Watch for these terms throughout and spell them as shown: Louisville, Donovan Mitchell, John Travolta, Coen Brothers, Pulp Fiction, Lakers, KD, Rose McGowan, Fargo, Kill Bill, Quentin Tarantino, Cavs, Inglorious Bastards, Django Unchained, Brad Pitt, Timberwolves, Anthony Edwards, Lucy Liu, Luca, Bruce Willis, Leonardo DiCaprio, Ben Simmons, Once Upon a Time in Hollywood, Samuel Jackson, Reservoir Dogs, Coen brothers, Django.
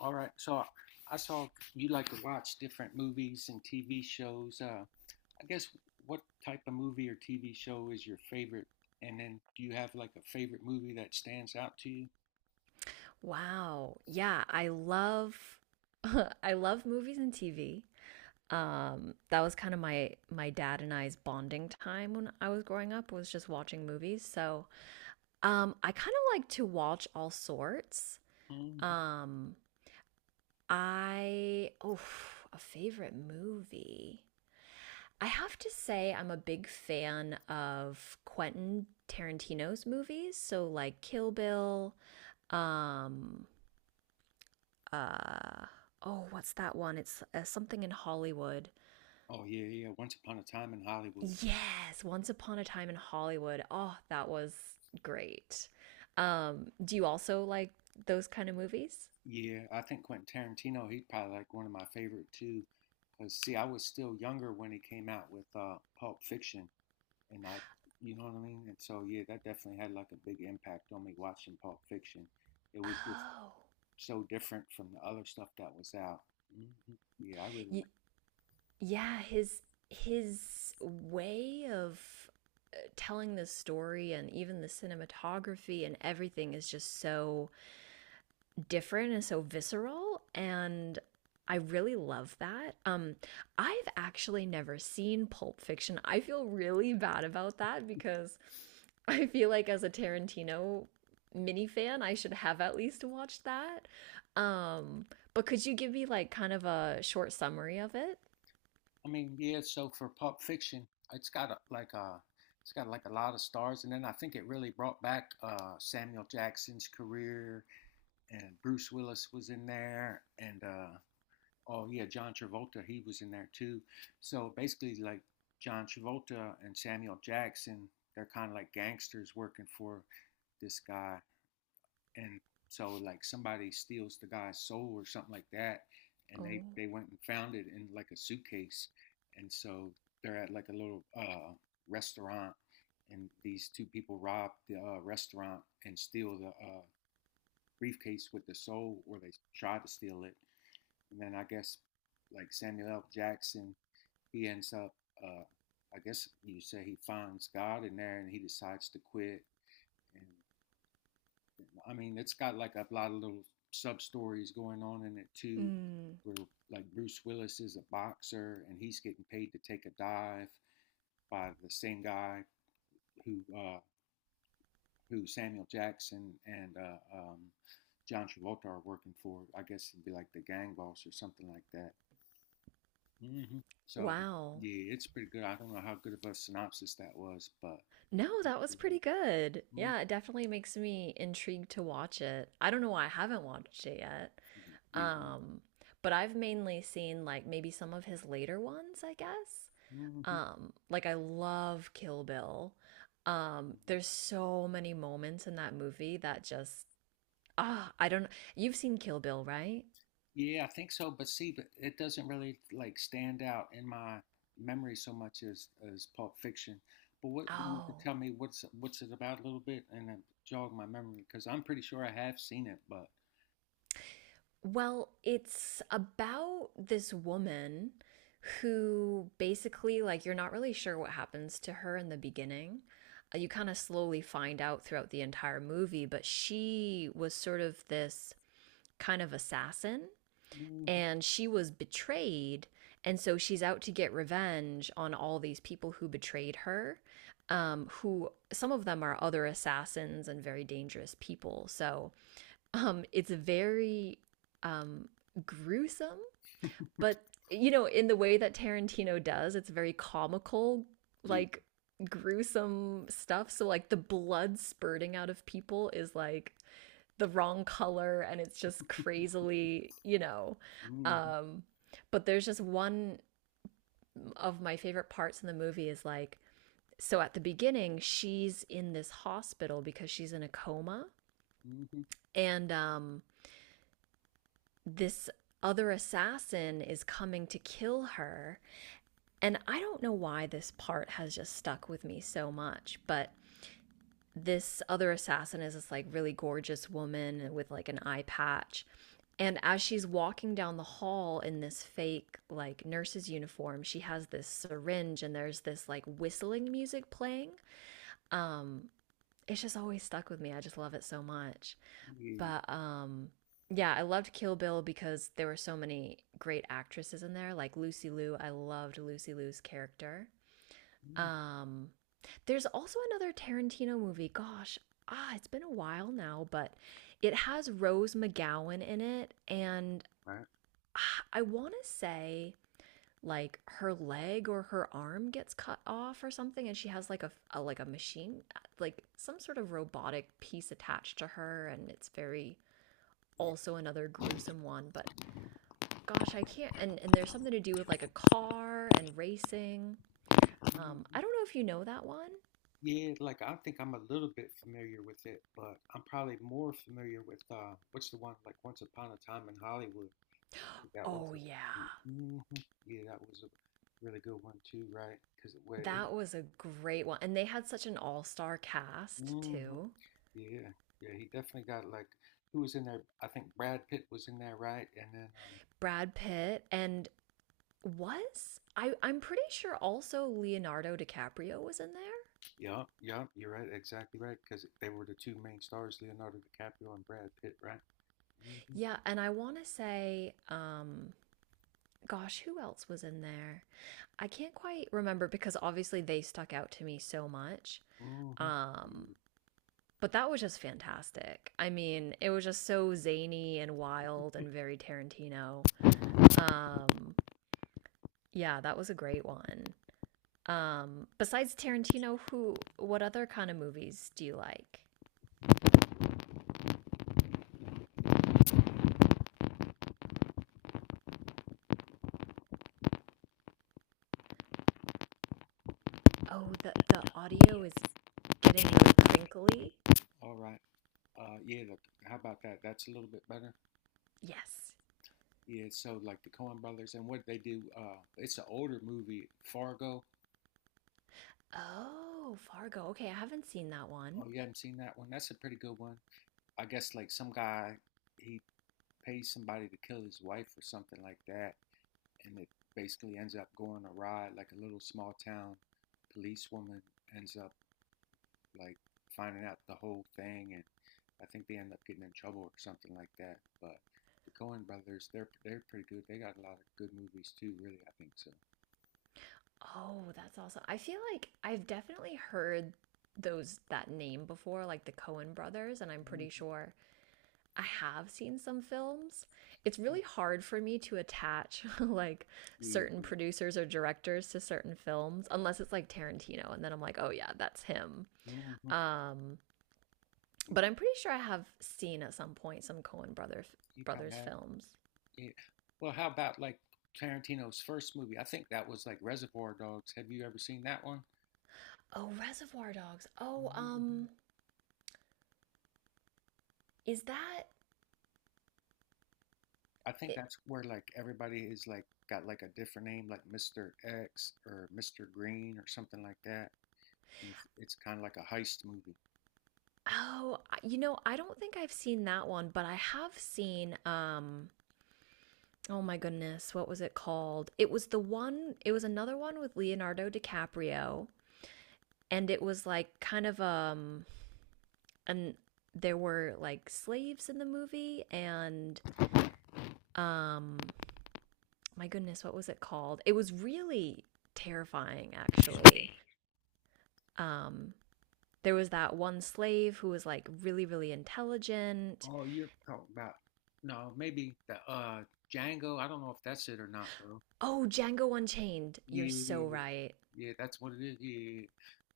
All right. Saw you like to watch different movies and TV shows. I guess what type of movie or TV show is your favorite? And then do you have like a favorite movie that stands out to you? Wow. Yeah, I love I love movies and TV. That was kind of my dad and I's bonding time when I was growing up was just watching movies. So, I kind of like to watch all sorts. Hmm Um, I oh, a favorite movie. I have to say I'm a big fan of Quentin Tarantino's movies, so like Kill Bill, um uh oh what's that one, it's something in Hollywood? Oh yeah, yeah. Once Upon a Time in Hollywood. Yes, Once Upon a Time in Hollywood. Oh, that was great. Um, do you also like those kind of movies? Yeah, I think Quentin Tarantino, he's probably like one of my favorite too. Because see, I was still younger when he came out with Pulp Fiction, and I, you know what I mean? And so yeah, that definitely had like a big impact on me watching Pulp Fiction. It was just Oh, so different from the other stuff that was out. Hmm Yeah, I really y- like. yeah, his way of telling the story and even the cinematography and everything is just so different and so visceral, and I really love that. I've actually never seen Pulp Fiction. I feel really bad about that because I feel like as a Tarantino mini fan, I should have at least watched that. Um but could you give me like kind of a short summary of it? I mean, yeah. So for Pulp Fiction, it's got a, like a, it's got like a lot of stars, and then I think it really brought back Samuel Jackson's career, and Bruce Willis was in there, and oh yeah, John Travolta he was in there too. So basically, like John Travolta and Samuel Jackson, they're kind of like gangsters working for this guy, and so like somebody steals the guy's soul or something like that, and they Oh. they went and found it in like a suitcase, and so they're at like a little restaurant, and these two people rob the restaurant and steal the briefcase with the soul, or they try to steal it, and then I guess like Samuel L. Jackson, he ends up. Uh, I guess you say he finds God in there and he decides to quit, and I mean, it's got like a lot of little sub stories going on in it too, Mm. where like Bruce Willis is a boxer and he's getting paid to take a dive by the same guy who uh, who Samuel Jackson and John Travolta are working for. I guess it'd be like the gang boss or something like that. Hmm So Wow. yeah, it's pretty good. I don't know how good of a synopsis that was, but. No, that was pretty good. Mhm. Yeah, it definitely makes me intrigued to watch it. I don't know why I haven't watched it yet. Yeah. Um, but I've mainly seen like maybe some of his later ones, I guess. Mhm. Like I love Kill Bill. There's so many moments in that movie that just I don't... You've seen Kill Bill, right? Yeah, I think so. But see, but it doesn't really like stand out in my memory so much as Pulp Fiction. But what you could Oh. tell me what's it about a little bit and then jog my memory because I'm pretty sure I have seen it. But Well, it's about this woman who basically like you're not really sure what happens to her in the beginning. You kind of slowly find out throughout the entire movie, but she was sort of this kind of assassin, mhm, and she was betrayed, and so she's out to get revenge on all these people who betrayed her, who some of them are other assassins and very dangerous people. So, it's very, um, gruesome, but you know, in the way that Tarantino does, it's very comical, yeah, like gruesome stuff. So like the blood spurting out of people is like the wrong color, and it's just crazily, you know. hmm Um, but there's just one of my favorite parts in the movie is like, so at the beginning, she's in this hospital because she's in a coma, hmm and this other assassin is coming to kill her. And I don't know why this part has just stuck with me so much, but this other assassin is this like really gorgeous woman with like an eye patch. And as she's walking down the hall in this fake like nurse's uniform, she has this syringe and there's this like whistling music playing. Um it's just always stuck with me. I just love it so much. yeah, But yeah, I loved Kill Bill because there were so many great actresses in there. Like Lucy Liu, I loved Lucy Liu's character. hmm Um, there's also another Tarantino movie. Gosh, it's been a while now, but it has Rose McGowan in it, and I want to say like her leg or her arm gets cut off or something, and she has like a like a machine, like some sort of robotic piece attached to her, and it's very also another gruesome one. But gosh, I can't. And there's something to do with like a car and racing. right. I don't know if you know that one. Yeah, like I think I'm a little bit familiar with it, but I'm probably more familiar with what's the one like Once Upon a Time in Hollywood. I think that was Oh a, yeah. hmm yeah, that was a really good one too, right? Because it was, That was a great one. And they had such an all-star cast hmm too. yeah, yeah, he definitely got like who was in there? I think Brad Pitt was in there, right? Brad Pitt, and was I'm pretty sure also Leonardo DiCaprio was in there. Yeah, yeah, you're right, exactly right, because they were the two main stars, Leonardo DiCaprio and Brad Pitt, right? hmm Yeah, and I want to say, gosh, who else was in there? I can't quite remember because obviously they stuck out to me so much. hmm Um Yeah. but that was just fantastic. I mean, it was just so zany and wild and very Tarantino. Um yeah, that was a great one. Besides Tarantino, who what other kind of movies do you like? Oh, the audio is getting really crinkly. All right. Yeah, look, how about that? That's a little bit better. Yes. Yeah, so like the Coen brothers and what they do, it's an older movie, Fargo. Oh, Fargo. Okay, I haven't seen that one. Oh, you haven't seen that one? That's a pretty good one. I guess like some guy, he pays somebody to kill his wife or something like that, and it basically ends up going awry. Like a little small town policewoman ends up like finding out the whole thing, and I think they end up getting in trouble or something like that. But the Coen brothers, they're pretty good. They got a lot of good movies too, really. I think so. Oh, that's awesome. I feel like I've definitely heard those that name before, like the Coen brothers, and I'm pretty Mhm. sure I have seen some films. It's really hard for me to attach like Yeah. certain producers or directors to certain films unless it's like Tarantino, and then I'm like, "Oh yeah, that's him." Mhm. Um, but Yeah. I'm pretty sure I have seen at some point some Coen You probably brothers have. films. Yeah. Well, how about like Tarantino's first movie? I think that was like Reservoir Dogs. Have you ever seen that one? Oh, Reservoir Dogs. Oh, Mhm. um, is that I think it? that's where like everybody is like got like a different name, like Mr. X or Mr. Green or something like that. And it's kind of like a heist movie. Oh, you know, I don't think I've seen that one, but I have seen, oh my goodness, what was it called? It was another one with Leonardo DiCaprio, and it was like kind of, and there were like slaves in the movie, and um my goodness, what was it called? It was really terrifying, actually. Um there was that one slave who was like really intelligent. Oh, you're talking about no, maybe the Django. I don't know if that's it or not though. Oh, Django Unchained. You're Yeah, so right. yeah, that's what it is. Yeah,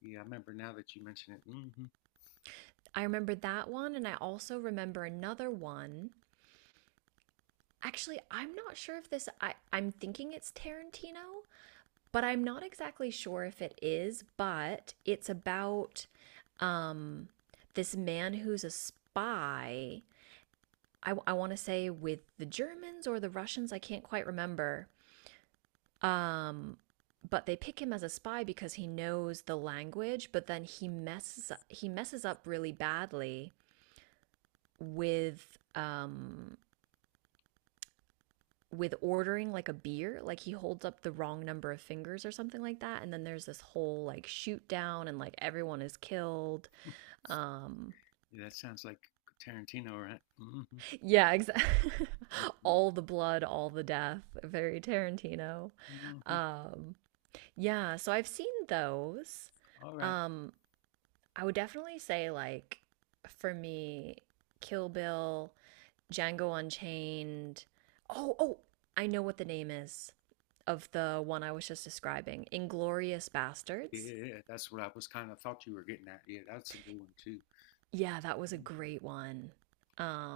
yeah, I remember now that you mention it. Hmm I remember that one, and I also remember another one. Actually, I'm not sure if this... I'm thinking it's Tarantino, but I'm not exactly sure if it is, but it's about, um this man who's a spy. I want to say with the Germans or the Russians, I can't quite remember. Um but they pick him as a spy because he knows the language, but then he messes up really badly with, um, ordering like a beer, like he holds up the wrong number of fingers or something like that, and then there's this whole like shoot down and like everyone is killed. Um Yeah, that sounds like Tarantino, right? hmm yeah, exactly. Mm-hmm. All the blood, all the death, very Tarantino. Mm-hmm. Um yeah, so I've seen those. All right. Um I would definitely say like for me Kill Bill, Django Unchained. Oh, I know what the name is of the one I was just describing: Inglorious Yeah, Bastards. yeah, yeah, that's what I was kind of thought you were getting at. Yeah, that's a good one too. Yeah, that was a great Mm-hmm. one. Um,